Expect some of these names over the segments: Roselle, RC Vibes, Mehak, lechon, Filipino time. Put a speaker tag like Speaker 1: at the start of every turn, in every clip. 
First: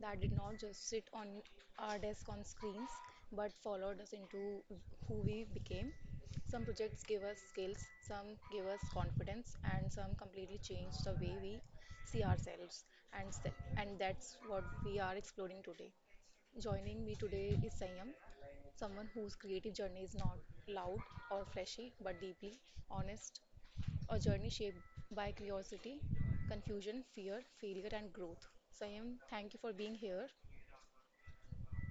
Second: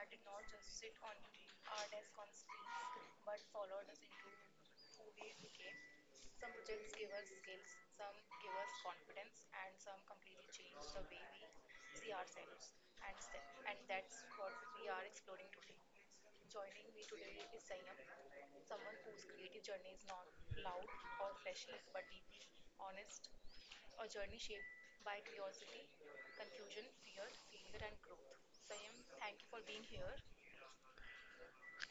Speaker 1: that did not just sit on our desk on screens but followed us into who we became. Some projects give us skills, some give us confidence, and some completely change the way we see ourselves. And, s- and that's what we are exploring today. Joining me today is Sayam, someone whose creative journey is not loud or flashy, but deeply honest, a journey shaped by curiosity, confusion, fear, failure, and growth. Sayam, thank you for being here.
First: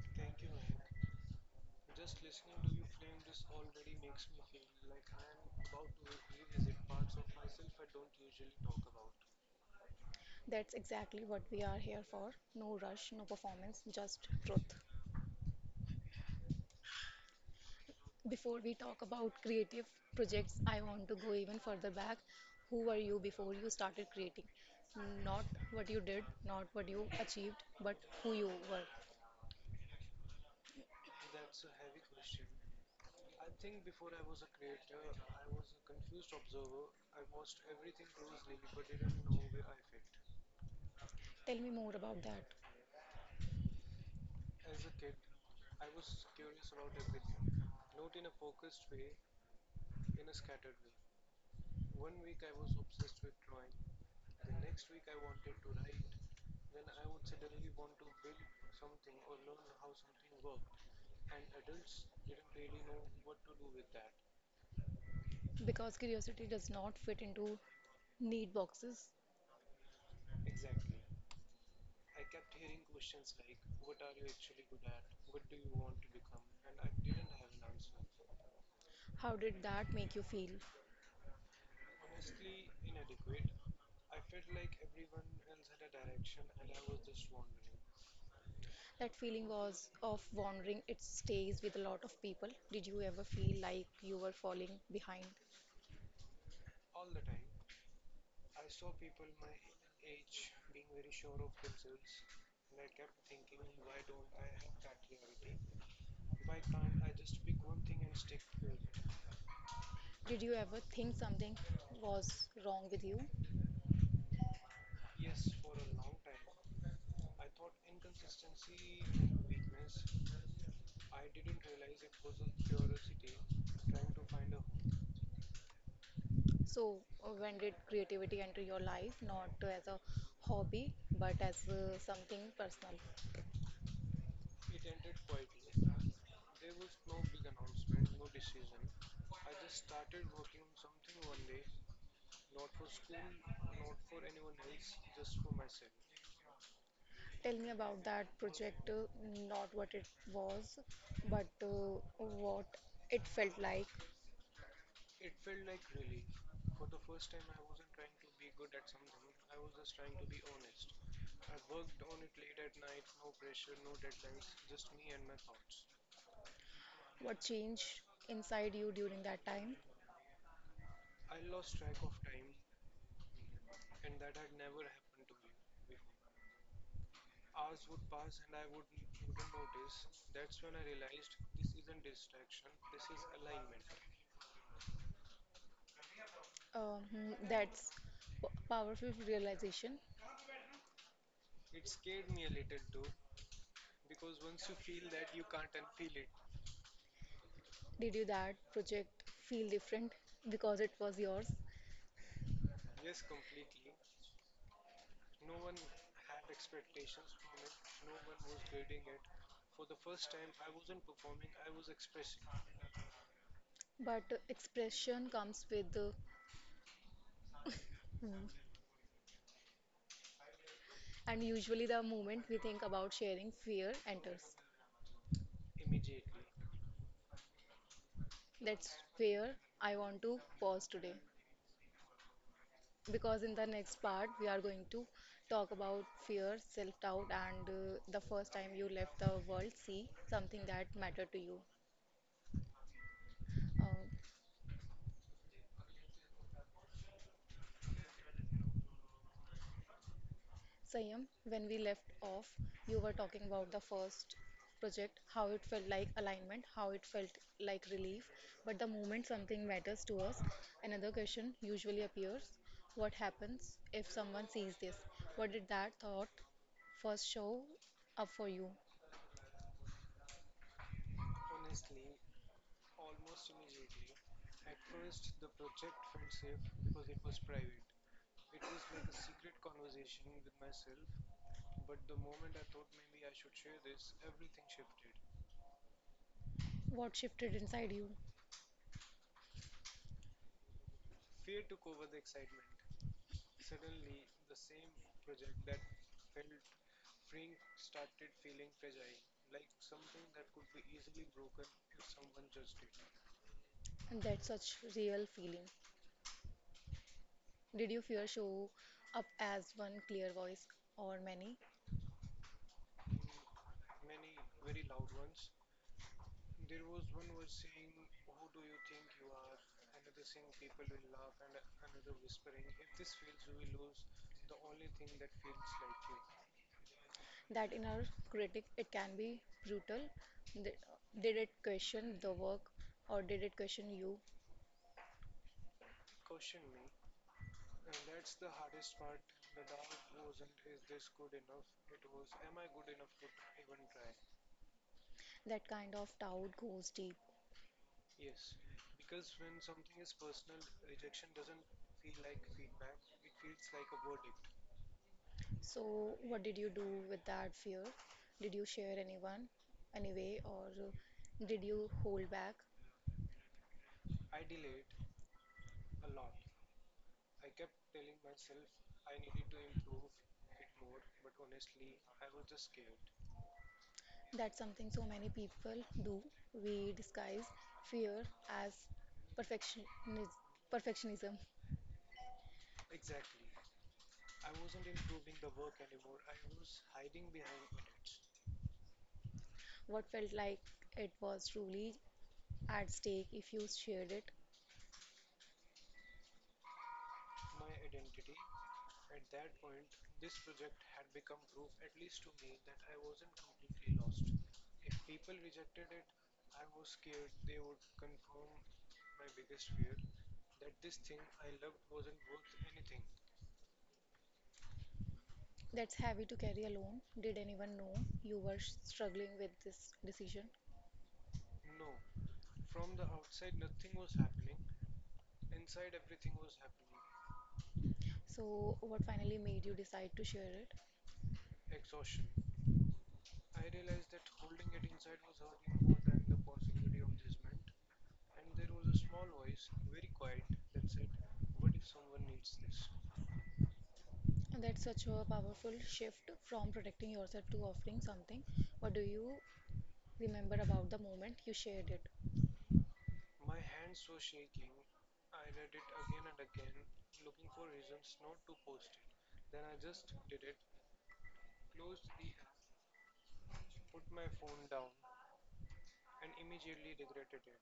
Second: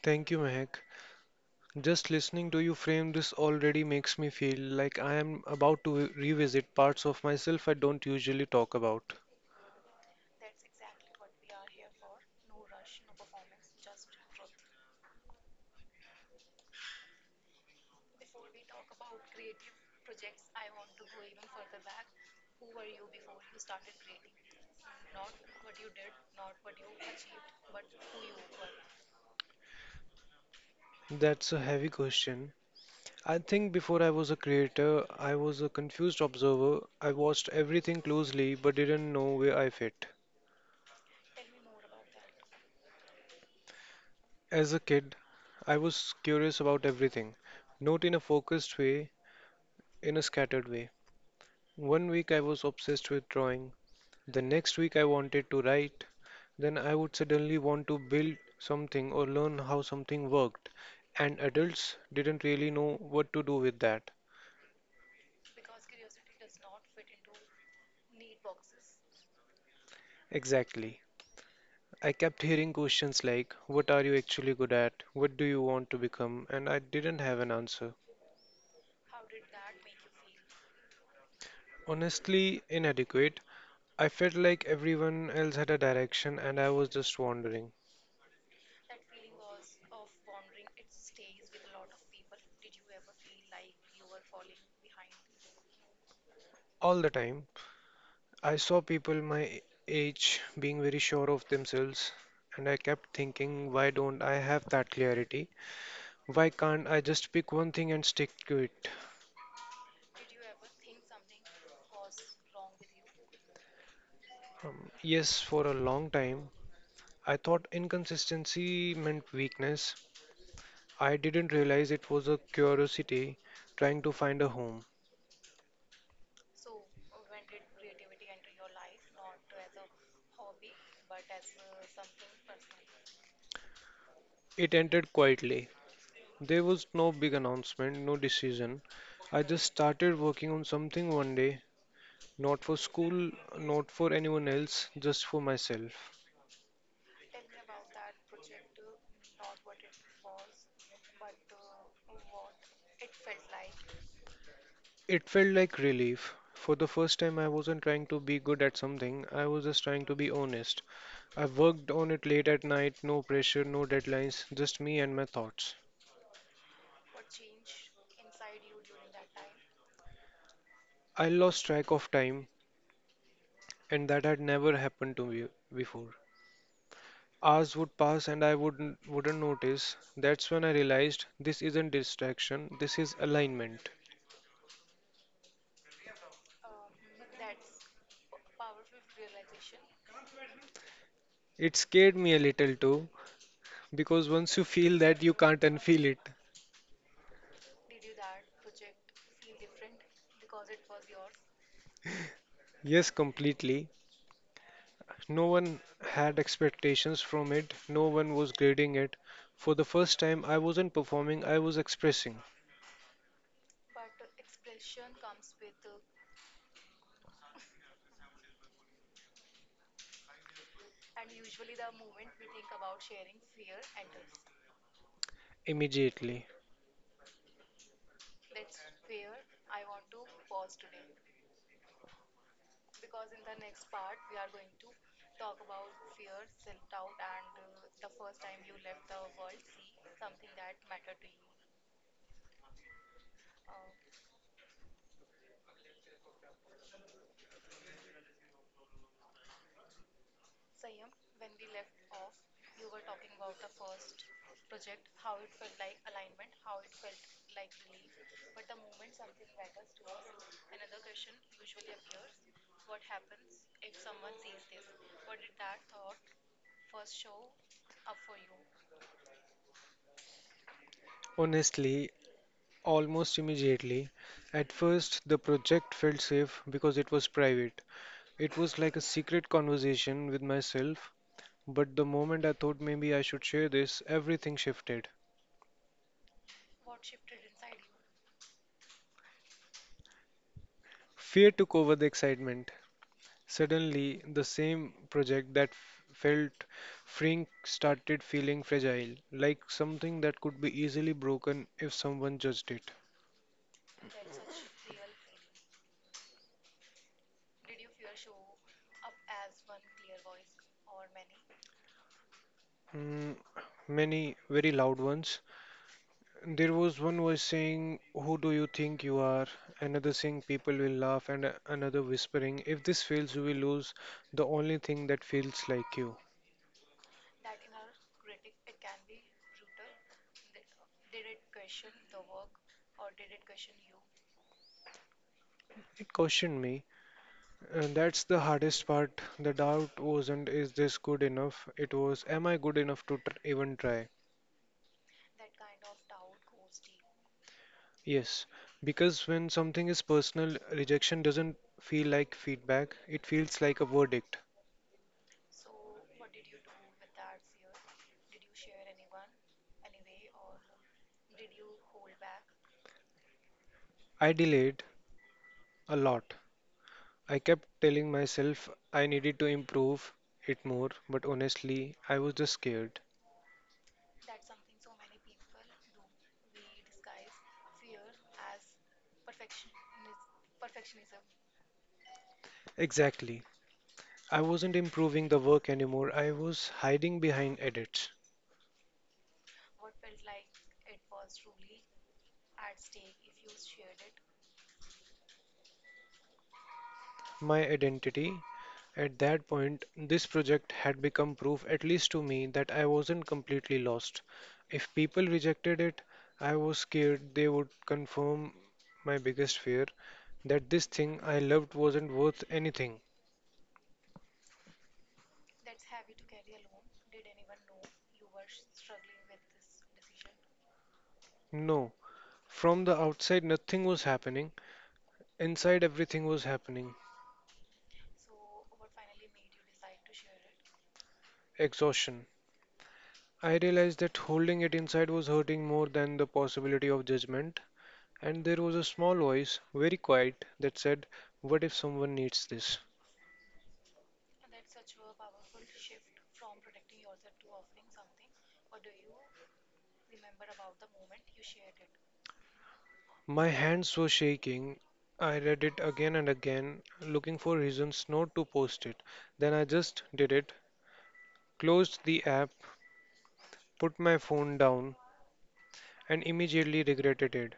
Speaker 2: Thank you, Mehak. Just listening to you frame this already makes me feel like I am about to revisit parts of myself I don't usually talk about.
Speaker 1: That's exactly what we are here for. No rush, no performance, just truth. Before we talk about creative projects, I want to go even further back. Who were you before you started creating? Not what you did, not what you achieved, but who you were.
Speaker 2: That's a heavy question. I think before I was a creator, I was a confused observer. I watched everything closely but didn't know where I fit.
Speaker 1: Tell me more about that.
Speaker 2: As a kid, I was curious about everything, not in a focused way, in a scattered way. One week I was obsessed with drawing. The next week I wanted to write, then I would suddenly want to build something or learn how something worked, and adults didn't really know what to do with that.
Speaker 1: Because curiosity does not fit into need boxes.
Speaker 2: Exactly. I kept hearing questions like, "What are you actually good at? What do you want to become?" And I didn't have an answer.
Speaker 1: How did that make you feel?
Speaker 2: Honestly, inadequate. I felt like everyone else had a direction and I was just wandering
Speaker 1: That feeling was of wandering. It stays with a lot of people. Did you ever feel like you were falling behind?
Speaker 2: all the time. I saw people my age being very sure of themselves, and I kept thinking, why don't I have that clarity? Why can't I just pick one thing and stick to it?
Speaker 1: Did you ever think something was wrong with you?
Speaker 2: Yes, for a long time, I thought inconsistency meant weakness. I didn't realize it was a curiosity trying to find a home.
Speaker 1: So, when did creativity enter your life, not as a hobby, but as something personal?
Speaker 2: It ended quietly. There was no big announcement, no decision. I just started working on something one day. Not for school, not for anyone else, just for myself.
Speaker 1: Tell me about that project, not what it was, but what it felt like,
Speaker 2: It felt like relief. For the first time, I wasn't trying to be good at something, I was just trying to be honest. I worked on it late at night, no pressure, no deadlines, just me and my thoughts.
Speaker 1: what changed inside you during that time.
Speaker 2: I lost track of time, and that had never happened to me before. Hours would pass and I wouldn't notice. That's when I realized this isn't distraction, this is alignment.
Speaker 1: That's powerful realization.
Speaker 2: It scared me a little too. Because once you feel that, you can't unfeel it.
Speaker 1: Did you that project feel different because it was yours?
Speaker 2: Yes, completely. No one had expectations from it, no one was grading it. For the first time, I wasn't performing, I was expressing
Speaker 1: But expression comes with and usually, the moment we think about sharing, fear enters.
Speaker 2: immediately.
Speaker 1: That's where I want to pause today. Because in the next part, we are going to talk about fear, self doubt, and the first time you left the world, see something that mattered to you. Uh, Sayam, when we left off, you were talking about the first project, how it felt like alignment, how it felt like relief. But the moment something matters to us, another question usually appears. What happens if someone sees this? What did that thought first show up for you?
Speaker 2: Honestly, almost immediately. At first, the project felt safe because it was private. It was like a secret conversation with myself. But the moment I thought maybe I should share this, everything shifted.
Speaker 1: What shifted inside you?
Speaker 2: Fear took over the excitement. Suddenly, the same project that felt freeing started feeling fragile, like something that could be easily broken if someone judged it.
Speaker 1: And that's such real feeling. Did you fear show up as one clear voice or many?
Speaker 2: Mm, many very loud ones. There was one voice saying, "Who do you think you are?" Another saying, "People will laugh," and another whispering, "If this fails, you will lose the only thing that feels like you."
Speaker 1: That in our critic it can be brutal. Th- Did it question the work or did it question you?
Speaker 2: It cautioned me. And that's the hardest part. The doubt wasn't, is this good enough? It was, am I good enough to even try?
Speaker 1: That kind of doubt goes deep.
Speaker 2: Yes, because when something is personal, rejection doesn't feel like feedback, it feels like a verdict.
Speaker 1: So, what did you do with that fear? Did you share anyone anyway, or did you hold back?
Speaker 2: I delayed a lot. I kept telling myself I needed to improve it more, but honestly, I was just scared.
Speaker 1: That's something so many people do. We disguise fear as perfectionism. Perfectionism.
Speaker 2: Exactly. I wasn't improving the work anymore, I was hiding behind edits.
Speaker 1: What felt like it was truly at stake if you shared it?
Speaker 2: My identity. At that point, this project had become proof, at least to me, that I wasn't completely lost. If people rejected it, I was scared they would confirm my biggest fear, that this thing I loved wasn't worth anything.
Speaker 1: That's heavy to carry alone. Did anyone know you were struggling with this decision?
Speaker 2: No, from the outside, nothing was happening. Inside, everything was happening.
Speaker 1: So, what finally made you decide to share it?
Speaker 2: Exhaustion. I realized that holding it inside was hurting more than the possibility of judgment. And there was a small voice, very quiet, that said, "What if someone needs this?"
Speaker 1: That's such a powerful shift from protecting yourself to offering something. What do you remember about the moment you shared it?
Speaker 2: My hands were shaking. I read it again and again, looking for reasons not to post it. Then I just did it, closed the app, put my phone down, and immediately regretted it.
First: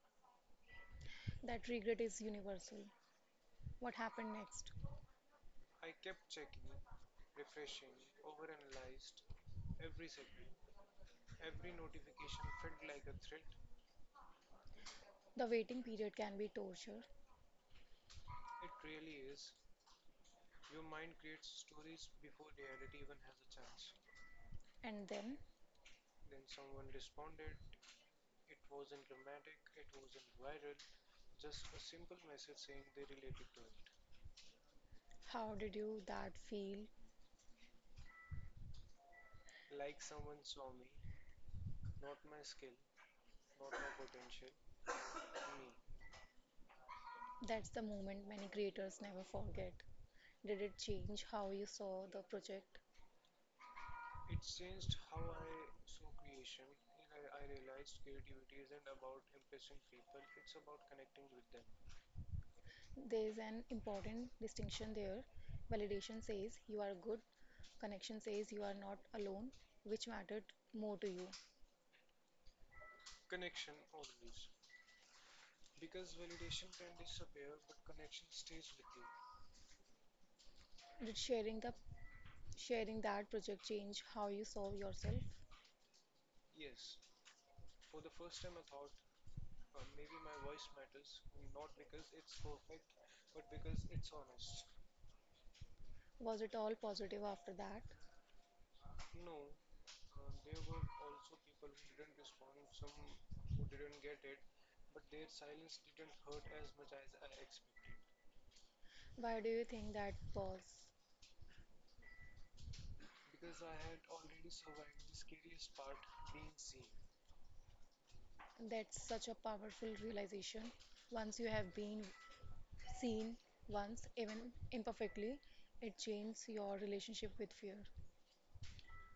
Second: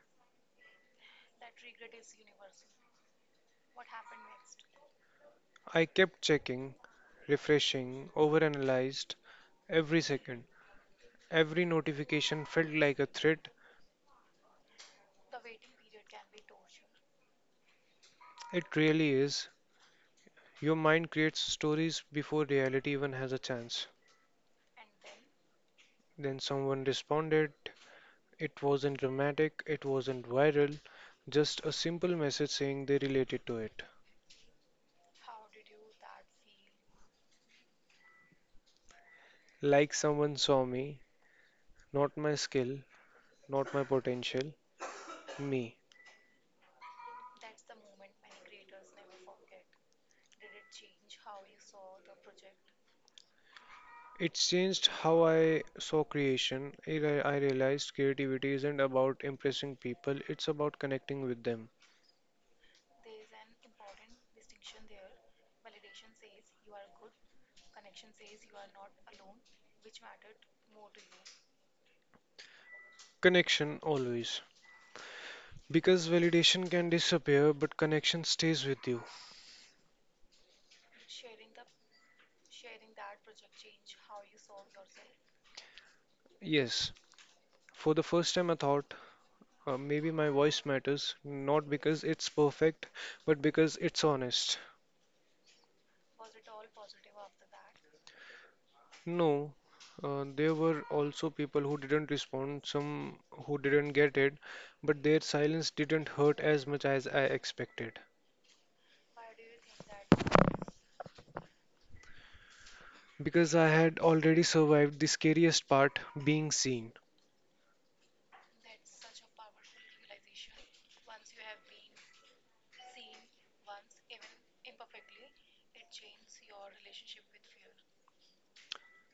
Speaker 1: That regret is universal. What happened next?
Speaker 2: I kept checking, refreshing, overanalyzed every second. Every notification felt like a threat.
Speaker 1: The waiting period can be torture.
Speaker 2: It really is. Your mind creates stories before reality even has a chance.
Speaker 1: And then,
Speaker 2: Then someone responded. It wasn't dramatic, it wasn't viral, just a simple message saying they related to it.
Speaker 1: how did you that feel?
Speaker 2: Like someone saw me, not my skill, not my potential, me.
Speaker 1: That's the moment many creators never forget. Did it change how you saw the project?
Speaker 2: It's changed how I saw creation. I realized creativity isn't about impressing people, it's about connecting with them.
Speaker 1: There is an important distinction there. Validation says you are good, connection says you are not alone, which mattered more to you?
Speaker 2: Connection always. Because validation can disappear, but connection stays with you.
Speaker 1: Did sharing that project change how you saw yourself?
Speaker 2: Yes, for the first time I thought, maybe my voice matters, not because it's perfect, but because it's honest.
Speaker 1: Was it all positive after that?
Speaker 2: No, there were also people who didn't respond, some who didn't get it, but their silence didn't hurt as much as I expected.
Speaker 1: Why do you think that was?
Speaker 2: Because I had already survived the scariest part, being seen.
Speaker 1: That's such a powerful realization. Once you have been seen once, even imperfectly, it changes your relationship with fear.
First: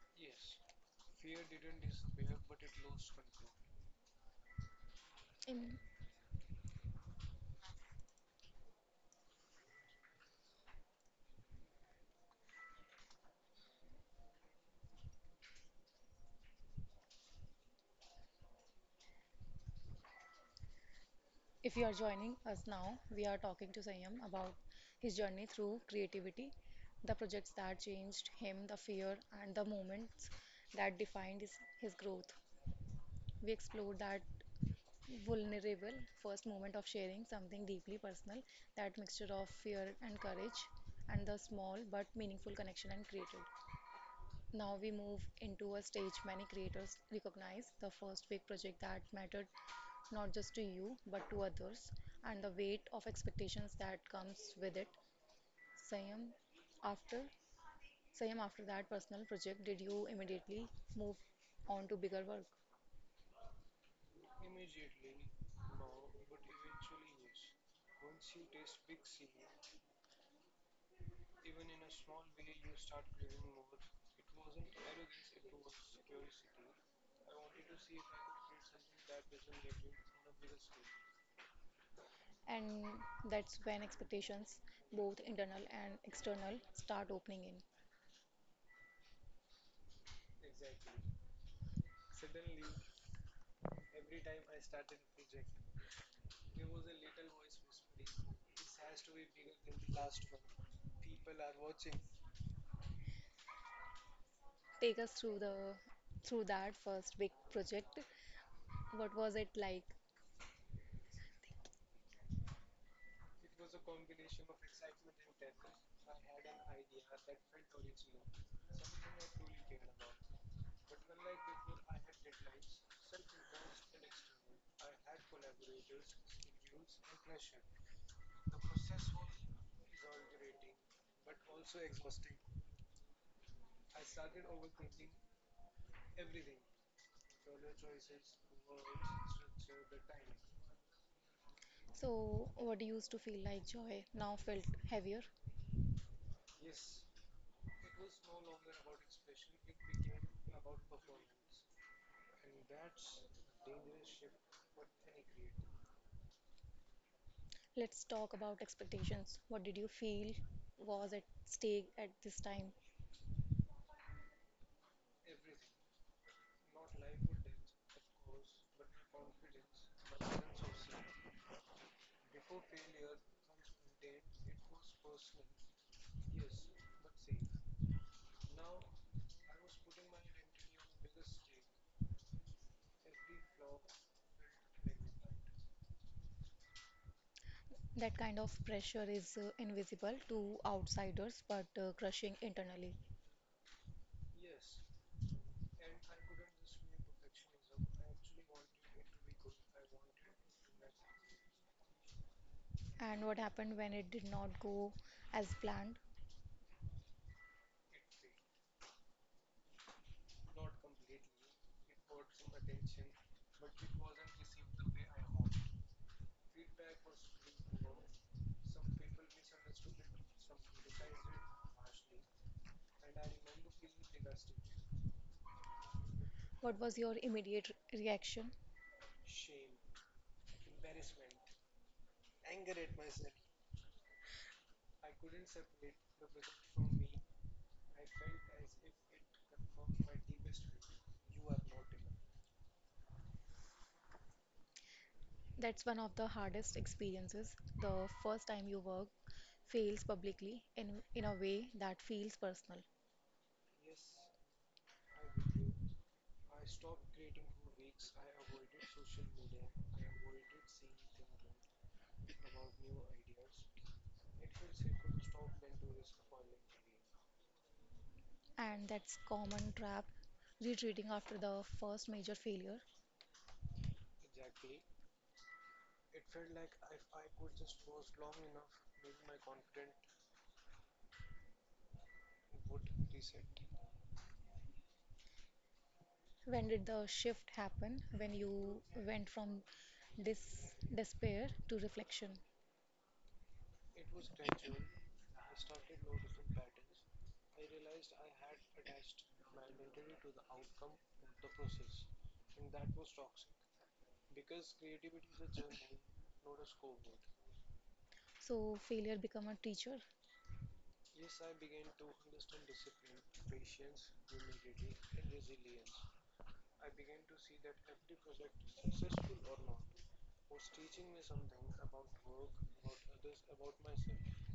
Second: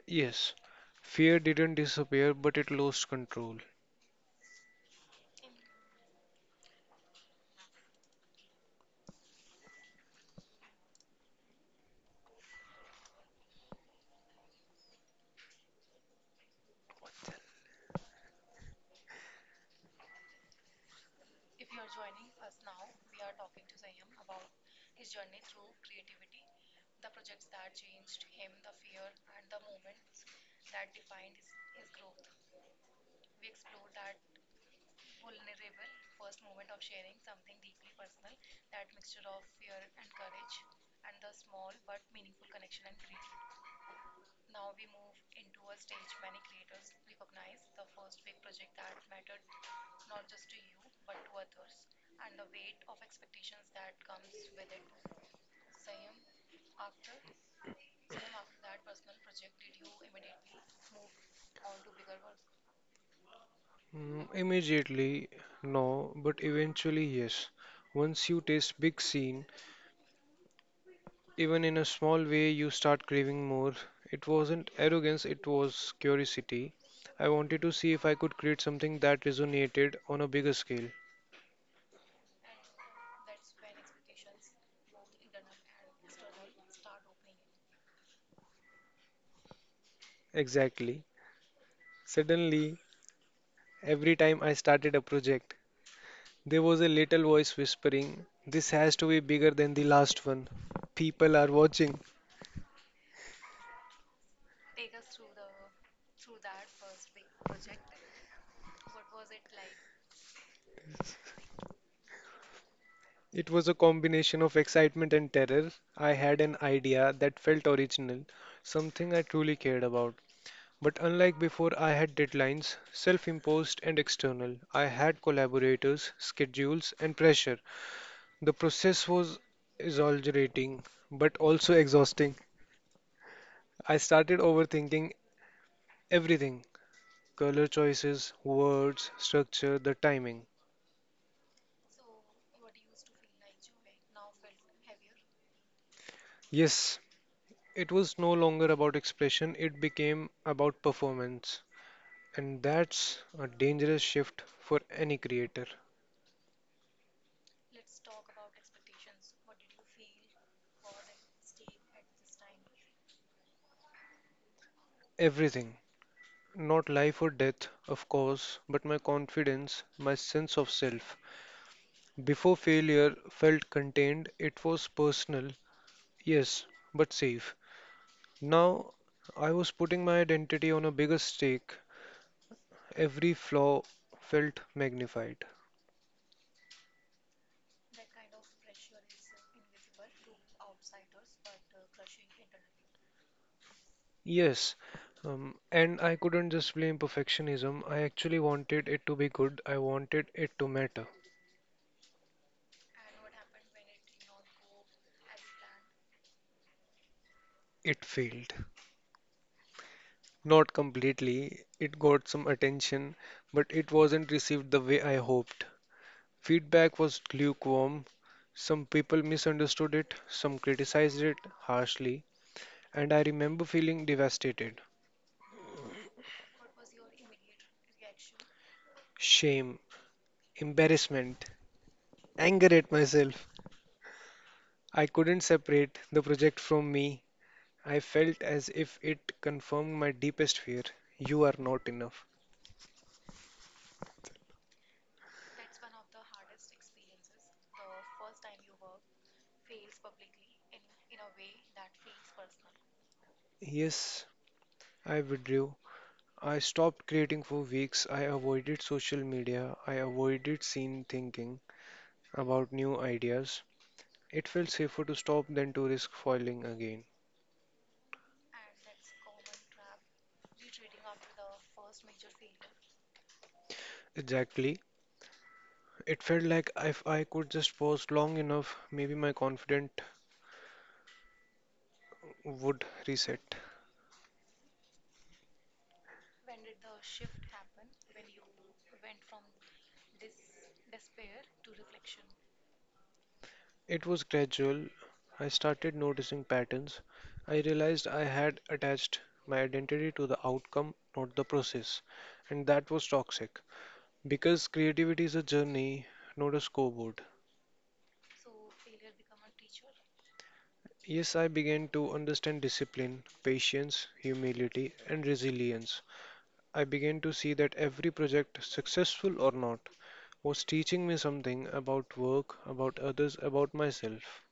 Speaker 2: Yes, fear didn't disappear, but it lost control.
Speaker 1: In If you are joining us now, we are talking to Sayam about his journey through creativity, the projects that changed him, the fear, and the moments that defined his growth. We explored that vulnerable first moment of sharing something deeply personal, that mixture of fear and courage, and the small but meaningful connection and created. Now we move into a stage many creators recognize the first big project that mattered not just to you but to others and the weight of expectations that comes with it. Sayam after Sayam, after that personal project, did you immediately move on to bigger work?
Speaker 2: Immediately, no, but eventually, yes. Once you taste big scene, even in a small way, you start craving more. It wasn't arrogance, it was curiosity. I wanted to see if I could create something that resonated on a bigger scale.
Speaker 1: And that's when expectations, both internal and external, start opening in.
Speaker 2: Exactly. Suddenly, every time I started a project, there was a little voice whispering, "This has to be bigger than the last one. People are watching."
Speaker 1: Take us through that first big project. What was it like?
Speaker 2: It was a combination of excitement and terror. I had an idea that felt original, something I truly cared about. But unlike before, I had deadlines, self imposed and external. I had collaborators, schedules, and pressure. The process was exhilarating, but also exhausting. I started overthinking everything, color choices, words, structure, the timing.
Speaker 1: So, what used to feel like joy now felt heavier.
Speaker 2: Yes, it was no longer about expression, it became about performance. And that's a dangerous shift for any creator.
Speaker 1: Let's talk about expectations. What did you feel was at stake at this time?
Speaker 2: Everything. Not life or death, of course, but my confidence, my sense of self. Before, failure felt contained, it was personal, yes, but safe. Now I was putting my identity on a bigger stake. Every flaw felt magnified.
Speaker 1: That kind of pressure is invisible to outsiders but crushing internally.
Speaker 2: Yes, and I couldn't just blame perfectionism. I actually wanted it to be good, I wanted it to matter.
Speaker 1: And what happened when it did not go as planned?
Speaker 2: It failed. Not completely. It got some attention, but it wasn't received the way I hoped. Feedback was lukewarm. Some people misunderstood it, some criticized it harshly, and I remember feeling devastated.
Speaker 1: What was your immediate reaction?
Speaker 2: Shame, embarrassment, anger at myself. I couldn't separate the project from me. I felt as if it confirmed my deepest fear, you are not enough.
Speaker 1: That's one of the hardest experiences. The first time you work fails publicly in a way that feels personal.
Speaker 2: Yes, I withdrew, I stopped creating for weeks. I avoided social media. I avoided scene thinking about new ideas. It felt safer to stop than to risk foiling again.
Speaker 1: And that's common trap, retreating after the first major failure.
Speaker 2: Exactly. It felt like if I could just pause long enough, maybe my confidence would reset.
Speaker 1: When did the shift happen? When you went from dis despair to reflection.
Speaker 2: It was gradual. I started noticing patterns. I realized I had attached my identity to the outcome, not the process. And that was toxic. Because creativity is a journey, not a scoreboard.
Speaker 1: So failure become a teacher.
Speaker 2: Yes, I began to understand discipline, patience, humility, and resilience. I began to see that every project, successful or not, was teaching me something about work, about others, about myself.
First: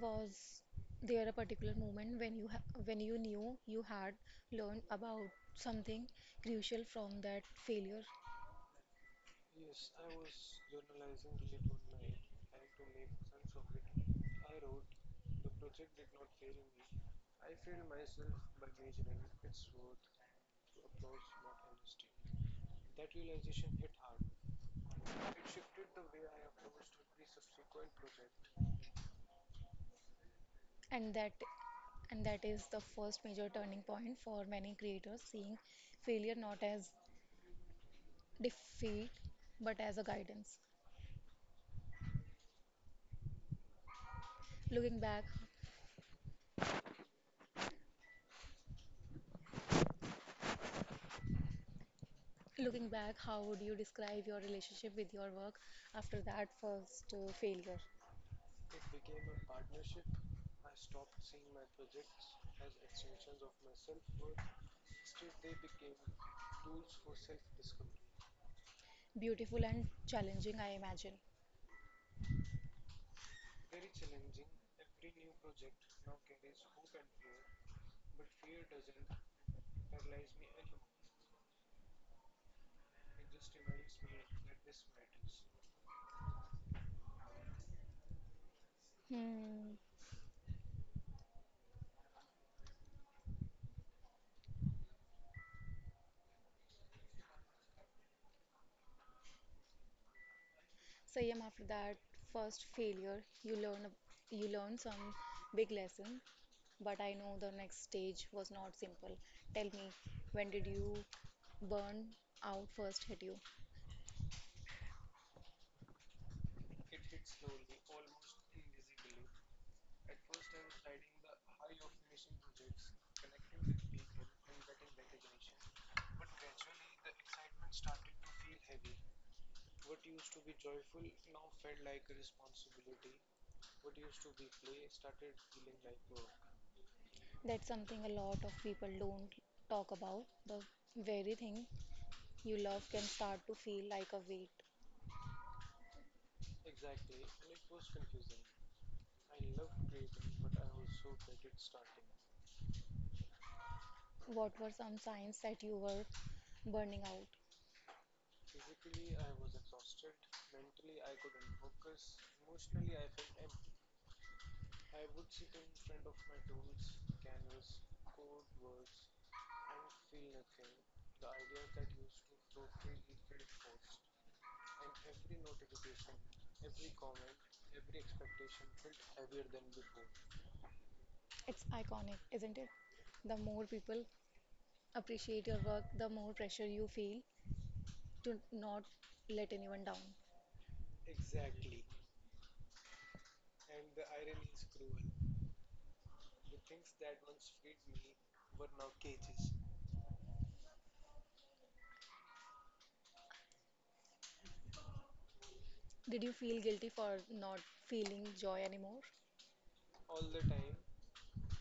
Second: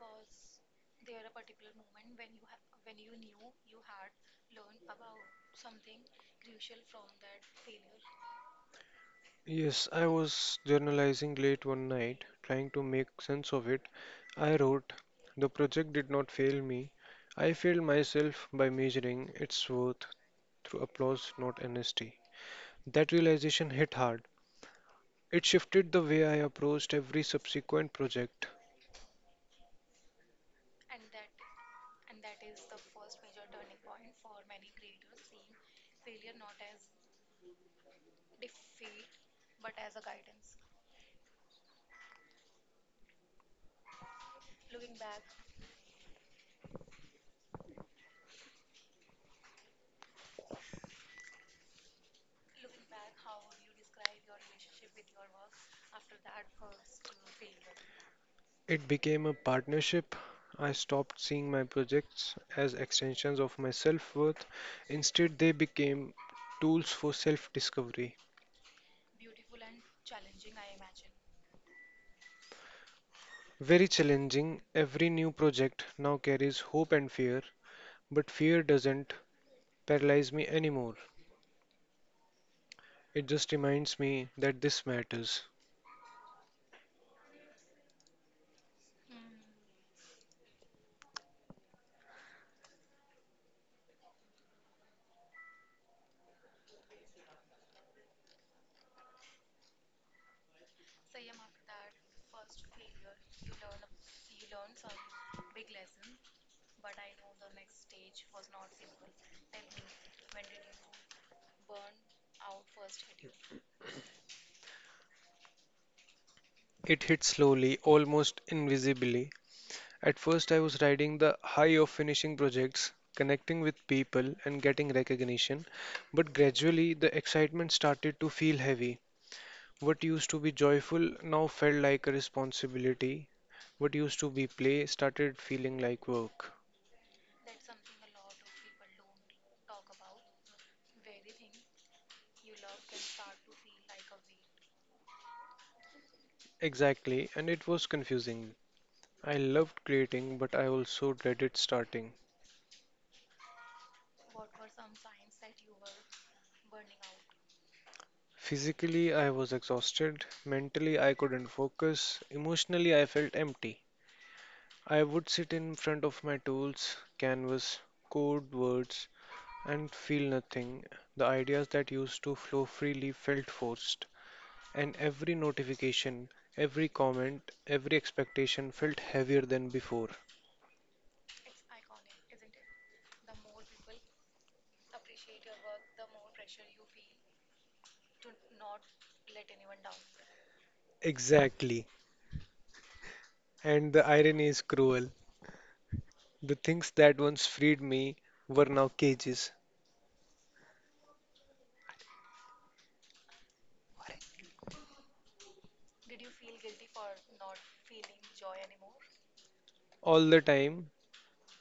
Speaker 1: Was there a particular moment when you ha when you knew you had learned about something crucial from that failure?
Speaker 2: Yes, I was journalizing late one night, trying to make sense of it. I wrote, "The project did not fail me. I failed myself by measuring its worth through applause, not honesty." That realization hit hard. It shifted the way I approached every subsequent project.
Speaker 1: And that and that is the first major turning point for many creators, seeing failure not as defeat but as a guidance. Looking back, looking back, how would you describe your relationship with your work after that first failure?
Speaker 2: It became a partnership. I stopped seeing my projects as extensions of my self worth. Instead, they became tools for self discovery.
Speaker 1: Beautiful and challenging, I imagine.
Speaker 2: Very challenging. Every new project now carries hope and fear, but fear doesn't paralyze me anymore. It just reminds me that this matters.
Speaker 1: Hmm. Sayam, after that first failure, you learn some big lesson, but I know the next stage was not simple. Tell me, when did you burn out first hit you?
Speaker 2: It hit slowly, almost invisibly. At first, I was riding the high of finishing projects, connecting with people, and getting recognition, but gradually the excitement started to feel heavy. What used to be joyful now felt like a responsibility. What used to be play started feeling like work.
Speaker 1: That's something a lot of people don't talk about. The very thing you love can start to feel like a weight.
Speaker 2: Exactly, and it was confusing. I loved creating, but I also dreaded starting.
Speaker 1: What were some signs that you were burning out?
Speaker 2: Physically, I was exhausted. Mentally, I couldn't focus. Emotionally, I felt empty. I would sit in front of my tools, canvas, code words, and feel nothing. The ideas that used to flow freely felt forced, and every notification, every comment, every expectation felt heavier than before.
Speaker 1: It's iconic, isn't it? The more people appreciate your work, the more pressure you feel to not let anyone down.
Speaker 2: Exactly. And the irony is cruel. The things that once freed me were now cages.
Speaker 1: Did you feel guilty for not feeling joy anymore?
Speaker 2: All the time,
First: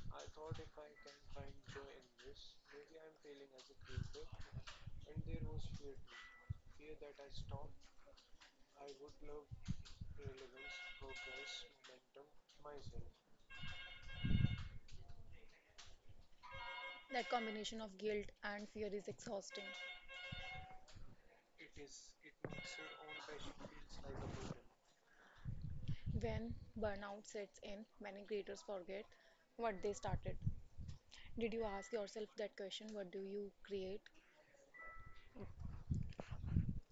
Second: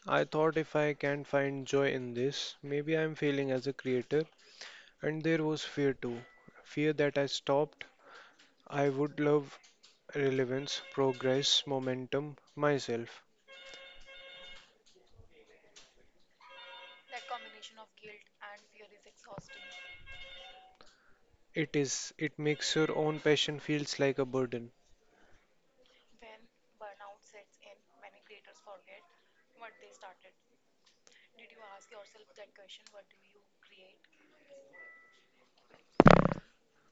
Speaker 2: I thought if I can't find joy in this, maybe I'm failing as a creator. And there was fear too, fear that I stopped. I would love relevance, progress, momentum myself.
Speaker 1: That combination of guilt and fear is exhausting.
Speaker 2: It is, it makes your own passion feels like a burden.
Speaker 1: When burnout sets in, many creators forget what they started. Did you ask yourself that question? What do you create?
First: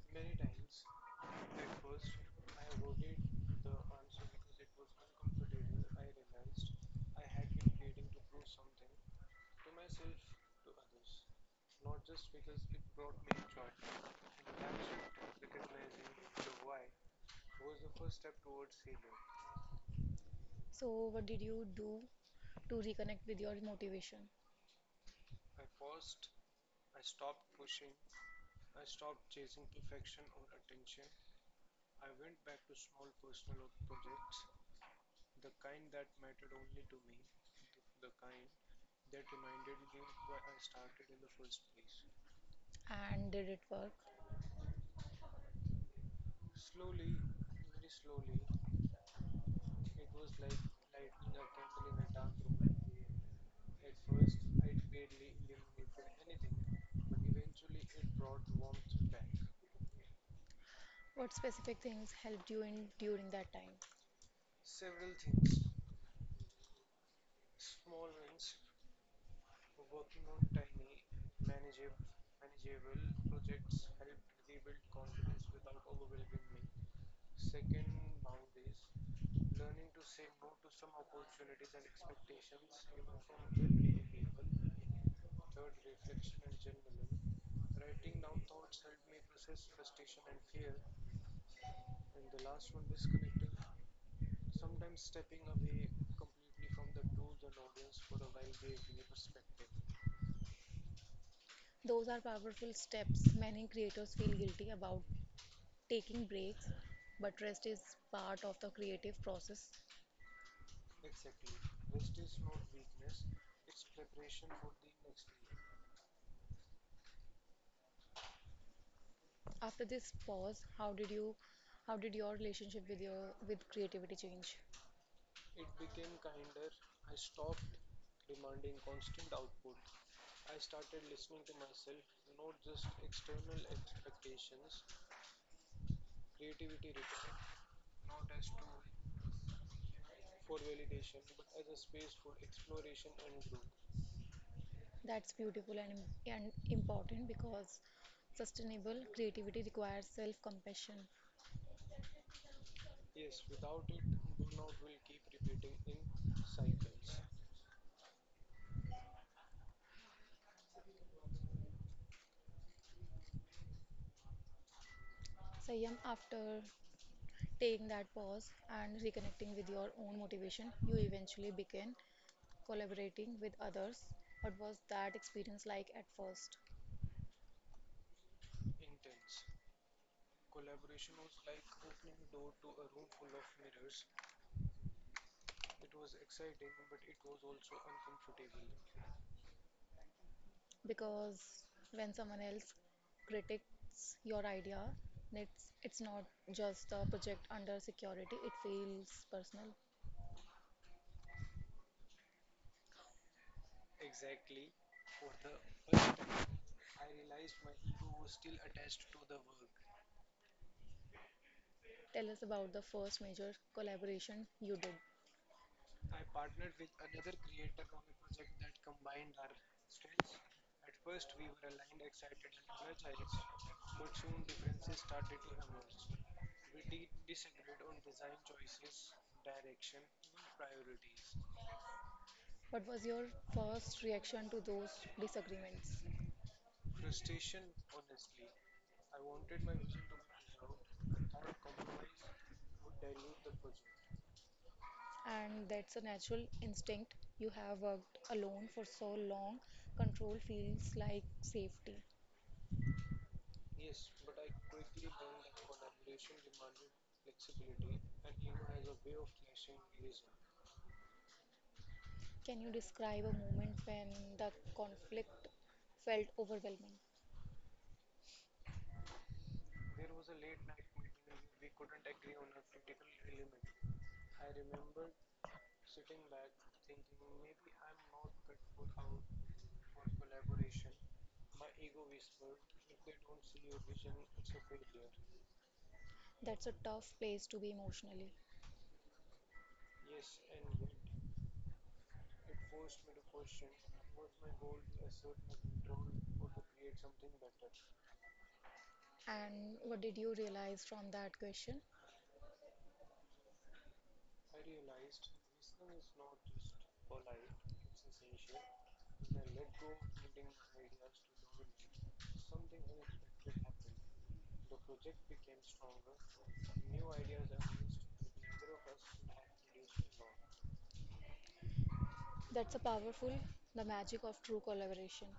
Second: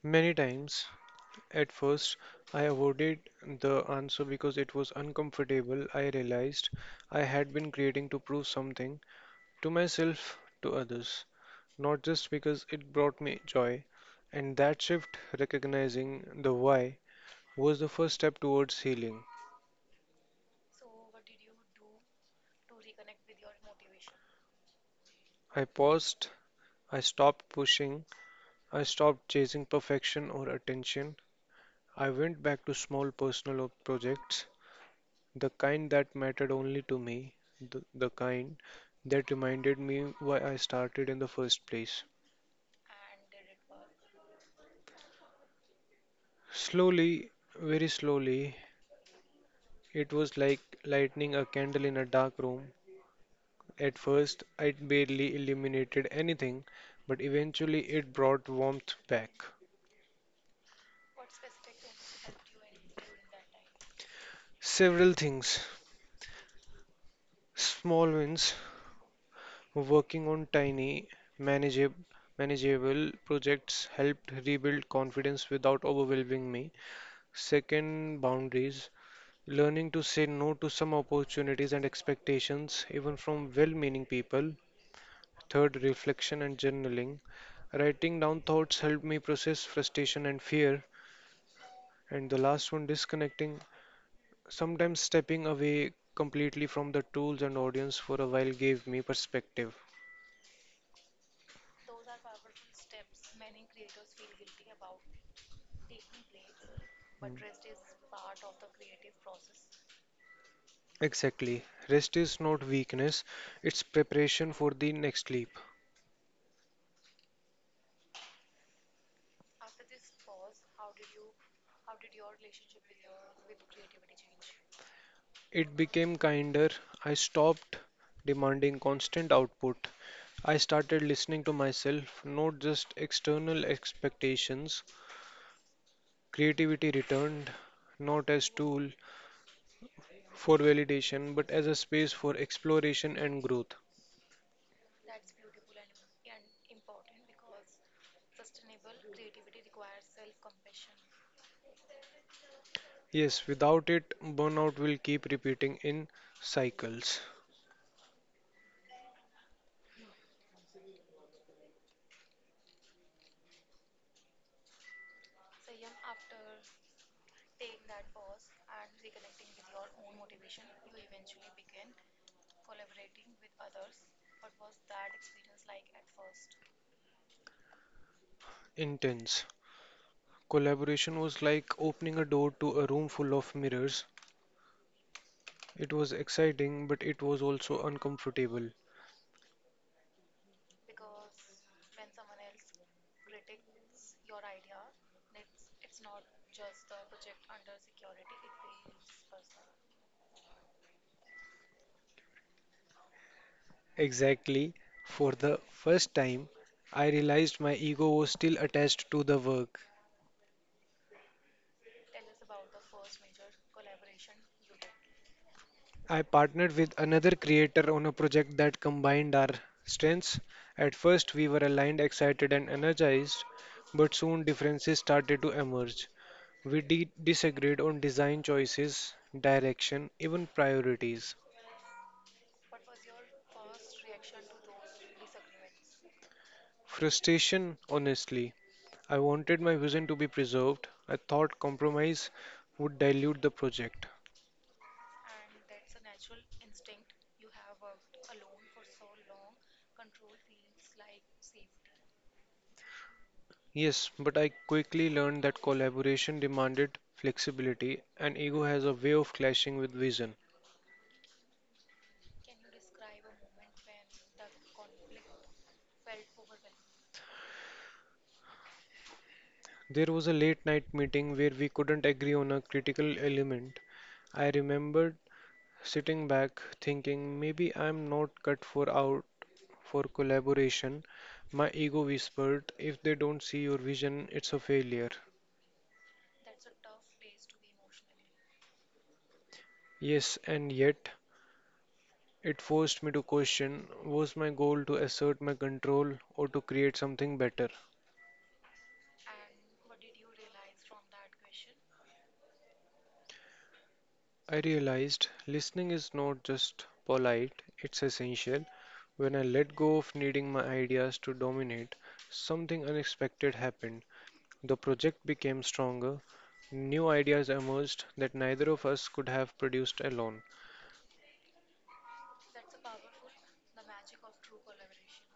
Speaker 2: Many times, at first, I avoided the answer because it was uncomfortable. I realized I had been creating to prove something, to myself, to others, not just because it brought me joy. And that shift, recognizing the why, was the first step towards healing.
Speaker 1: So, what did you do to reconnect with your motivation?
Speaker 2: I paused. I stopped pushing. I stopped chasing perfection or attention. I went back to small personal projects, the kind that mattered only to me, the kind that reminded me why I started in the first place.
Speaker 1: And did it work?
Speaker 2: Slowly, very slowly, it was like lighting a candle in a dark room. At first, I barely illuminated anything, but eventually it brought warmth back.
Speaker 1: What specific things helped you in during that time?
Speaker 2: Several things, small wins. Working on tiny, manageable, manageable projects helped rebuild confidence without overwhelming me. Second, boundaries. Learning to say no to some opportunities and expectations, even from well meaning people. Third, reflection and journaling. Writing down thoughts helped me process frustration and fear. And the last one, disconnecting. Sometimes stepping away completely from the tools and audience for a while gave me perspective.
Speaker 1: Those are powerful steps. Many creators feel guilty about taking breaks, but rest is part of the creative process.
Speaker 2: Exactly. Rest is not weakness, it's preparation for the next leap.
Speaker 1: After this pause, how did your relationship with creativity change?
Speaker 2: It became kinder. I stopped demanding constant output. I started listening to myself, not just external expectations. Creativity returned, not as tool for validation, but as a space for exploration and growth.
Speaker 1: That's beautiful and, and important because sustainable creativity requires self-compassion.
Speaker 2: Yes, without it, burnout will keep repeating in cycles.
Speaker 1: Sayam, after taking that pause and reconnecting with your own motivation, you eventually begin collaborating with others. What was that experience like at first?
Speaker 2: Intense. Collaboration was like opening a door to a room full of mirrors. It was exciting, but it was also uncomfortable.
Speaker 1: Because when someone else critiques your idea, it's not just a project under security, it feels personal.
Speaker 2: Exactly. For the first time, I realized my ego was still attached to the work.
Speaker 1: Tell us about the first major collaboration you did.
Speaker 2: I partnered with another creator on a project that combined our strengths. At first, we were aligned, excited, and energized, but soon differences started to emerge. We disagreed on design choices, direction, even priorities.
Speaker 1: What was your first reaction to those disagreements?
Speaker 2: Frustration, honestly. I wanted my vision to be preserved. I thought compromise would dilute the project.
Speaker 1: And that's a natural instinct. You have worked alone for so long, control feels like safety.
Speaker 2: Yes, but I quickly learned that collaboration demanded flexibility, and ego has a way of clashing with vision.
Speaker 1: Can you describe a moment when the conflict felt overwhelming?
Speaker 2: There was a late night meeting where we couldn't agree on a critical element. I remembered sitting back thinking maybe I'm not cut for out for collaboration. My ego whispered, if they don't see your vision, it's a failure.
Speaker 1: That's a tough place to be emotionally.
Speaker 2: Yes, and yet it forced me to question, was my goal to assert my control or to create something better?
Speaker 1: And what did you realize from that question?
Speaker 2: I realized listening is not just polite, it's essential. When I let go of needing my ideas to dominate, something unexpected happened. The project became stronger, new ideas emerged that neither of us could have produced alone.
Speaker 1: That's a powerful, the magic of true collaboration.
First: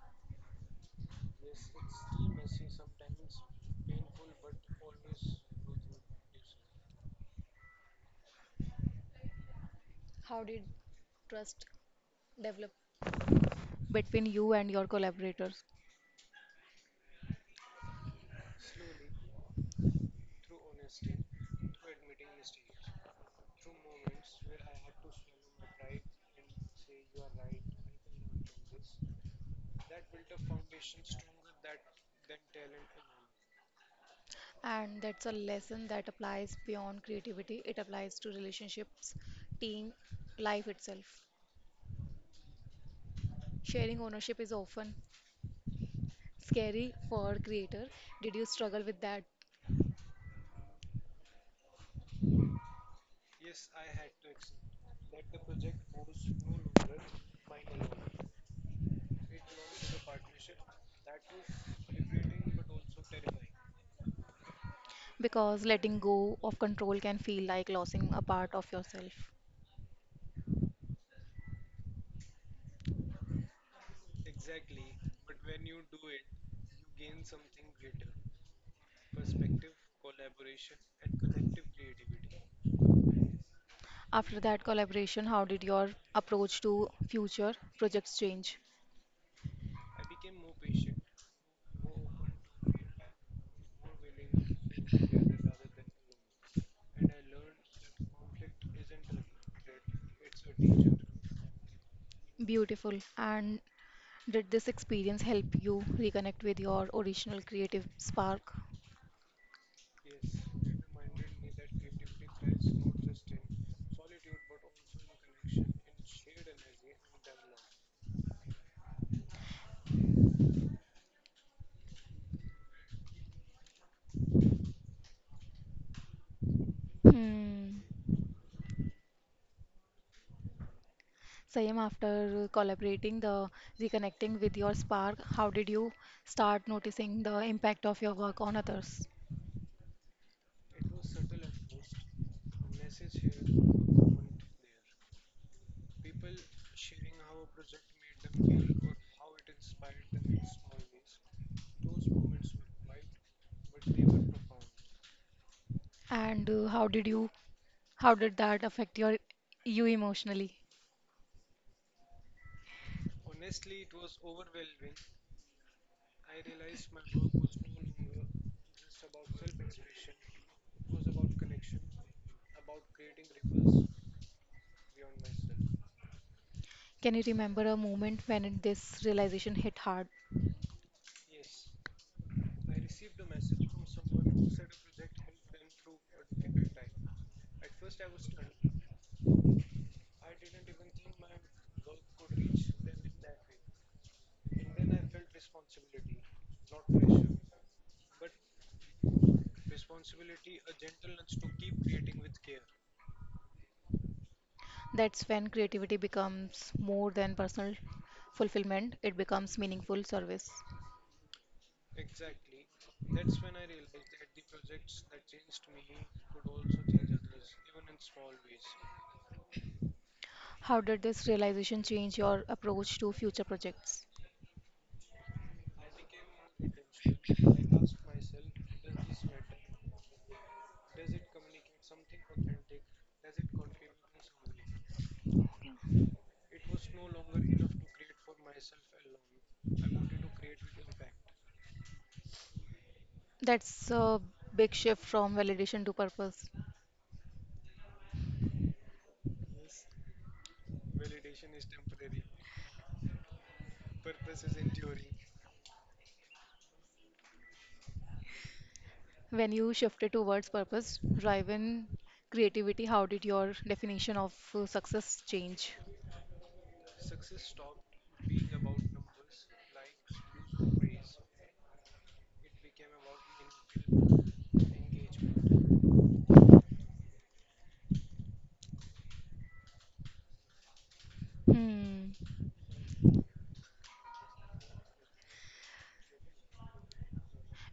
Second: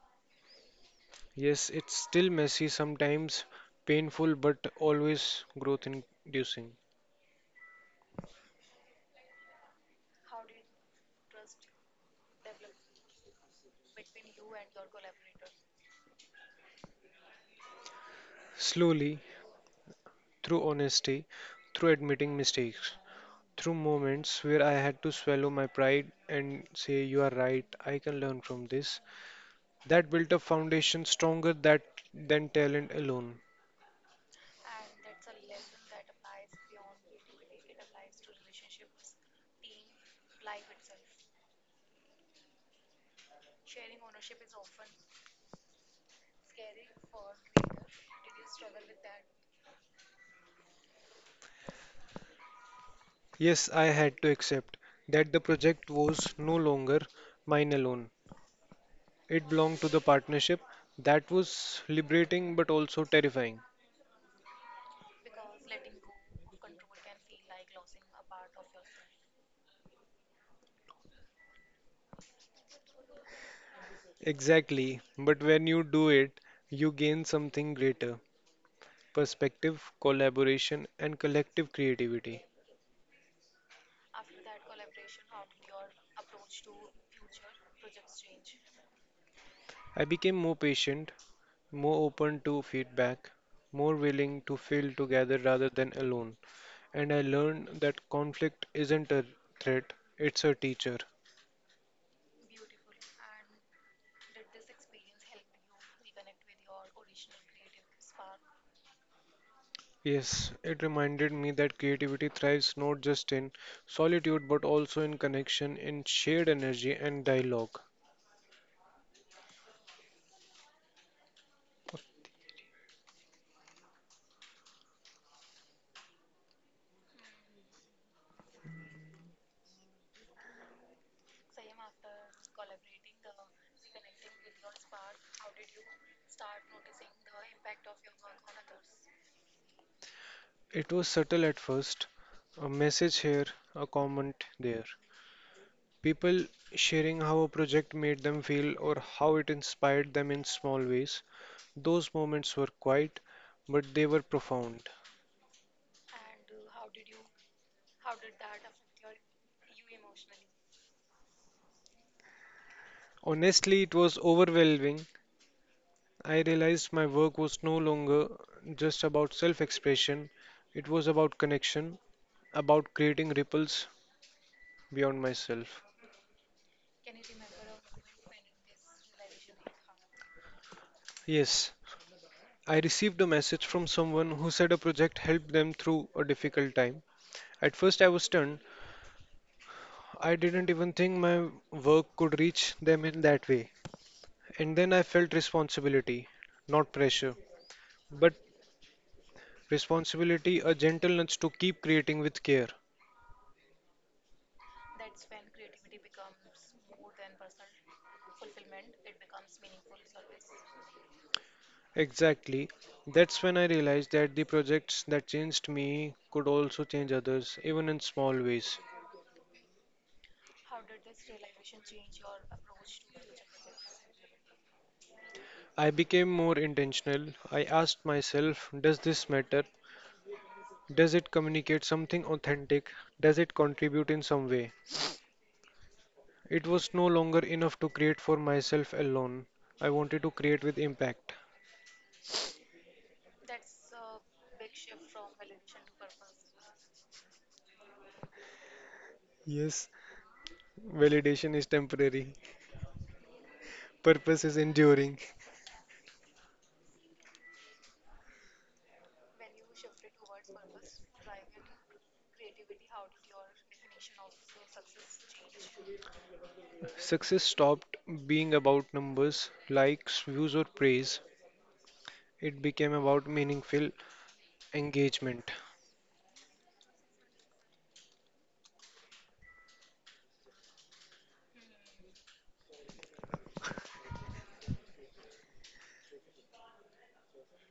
Speaker 2: Yes, it's still messy, sometimes painful, but always growth inducing.
Speaker 1: How did trust develop between you and your collaborators?
Speaker 2: Slowly, through honesty, through admitting mistakes, through moments where I had to swallow my pride and say, "You are right, I can learn from this." That built a foundation stronger that, than talent alone.
Speaker 1: And that's a lesson that applies beyond creativity, it applies to relationships, team, life itself. Sharing ownership is often scary for creator. Did you struggle with that?
Speaker 2: Yes, I had to accept that the project was no longer mine alone. It belonged to the partnership. That was liberating but also terrifying.
Speaker 1: Because letting go of control can feel like losing a part of yourself.
Speaker 2: Exactly, but when you do it, you gain something greater, perspective, collaboration, and collective creativity.
Speaker 1: After that collaboration, how did your approach to future projects change?
Speaker 2: I became more patient, more open to feedback, more willing to feel together rather than alone. And I learned that conflict isn't a threat, it's a teacher.
Speaker 1: Beautiful. And did this experience help you reconnect with your original creative spark?
Speaker 2: Yes, it reminded me that creativity thrives not just in solitude but also in connection, in shared energy and dialogue.
Speaker 1: Hmm. Same after collaborating the reconnecting with your spark, how did you start noticing the impact of your work on others?
Speaker 2: It was subtle at first, a message here, a comment there, people sharing how a project made them feel or how it inspired them in small ways. Those moments were quiet, but they were profound.
Speaker 1: And how did you how did that affect your you emotionally?
Speaker 2: Honestly, it was overwhelming. I realized my work was no longer just about self expression, it was about connection, about creating ripples beyond myself.
Speaker 1: Can you remember a moment when this realization hit hard?
Speaker 2: Yes, I received a message from someone who said a project helped them through a difficult time. At first, I was stunned. I didn't even think my work could reach them in that way. And then I felt responsibility, not pressure, but responsibility, a gentleness to keep creating with care.
Speaker 1: That's when creativity becomes more than personal fulfillment, it becomes meaningful service.
Speaker 2: Exactly. That's when I realized that the projects that changed me could also change others, even in small ways.
Speaker 1: How did this realization change your approach to future projects?
Speaker 2: I became more intentional. I asked myself, does this matter? Does it communicate something authentic? Does it contribute in some way? It was no longer enough to create for myself alone. I wanted to create with impact.
Speaker 1: That's a big shift from validation to purpose.
Speaker 2: Yes, validation is temporary, purpose is enduring.
Speaker 1: When you shifted towards purpose driven creativity, how did your definition of success change?
Speaker 2: Success stopped being about numbers, likes, views, or praise. It became about meaningful engagement.
Speaker 1: Hmm.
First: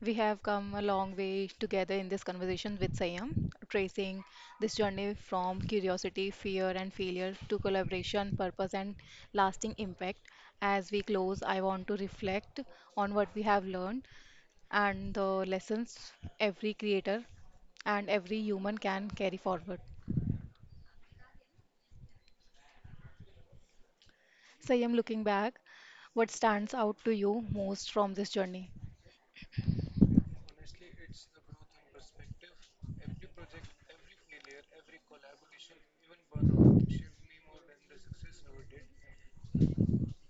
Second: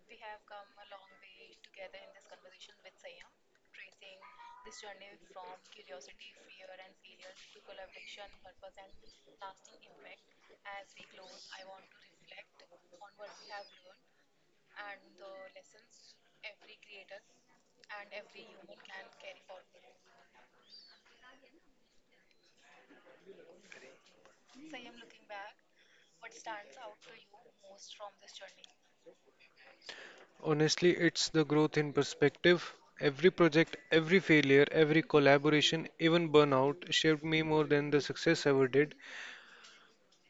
Speaker 1: We have come a long way together in this conversation with Sayam, tracing this journey from curiosity, fear, and failure to collaboration, purpose, and lasting impact. As we close, I want to reflect on what we have learned and the lessons every creator and every human can carry forward. Sayam, looking back, what stands out to you most from this journey?
Speaker 2: Honestly, it's the growth in perspective. Every project, every failure, every collaboration, even burnout shaped me more than the success ever did.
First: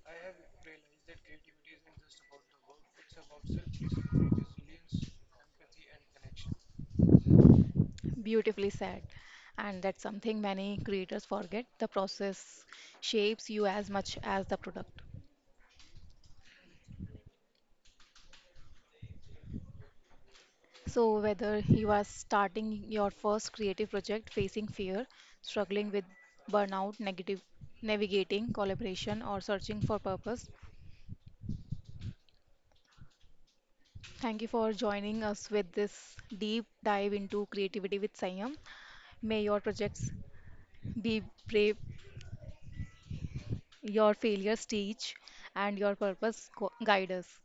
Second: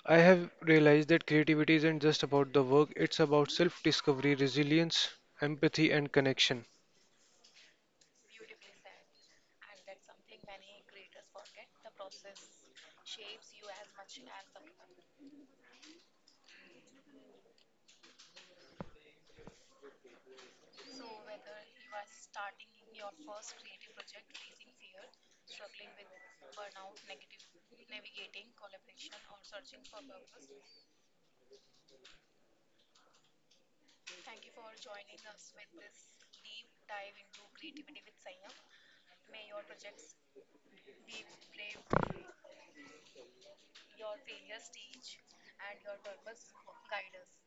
Speaker 2: I have realized that creativity isn't just about the work, it's about self discovery, resilience, empathy, and connection.
Speaker 1: Beautifully said. And that's something many creators forget. The process shapes you as much as the product. So, whether you are starting your first creative project, facing fear, struggling with burnout, negative, navigating collaboration, or searching for purpose, thank you for joining us with this deep dive into creativity with Sayam. May your projects be brave, your failures teach, and your purpose guide us.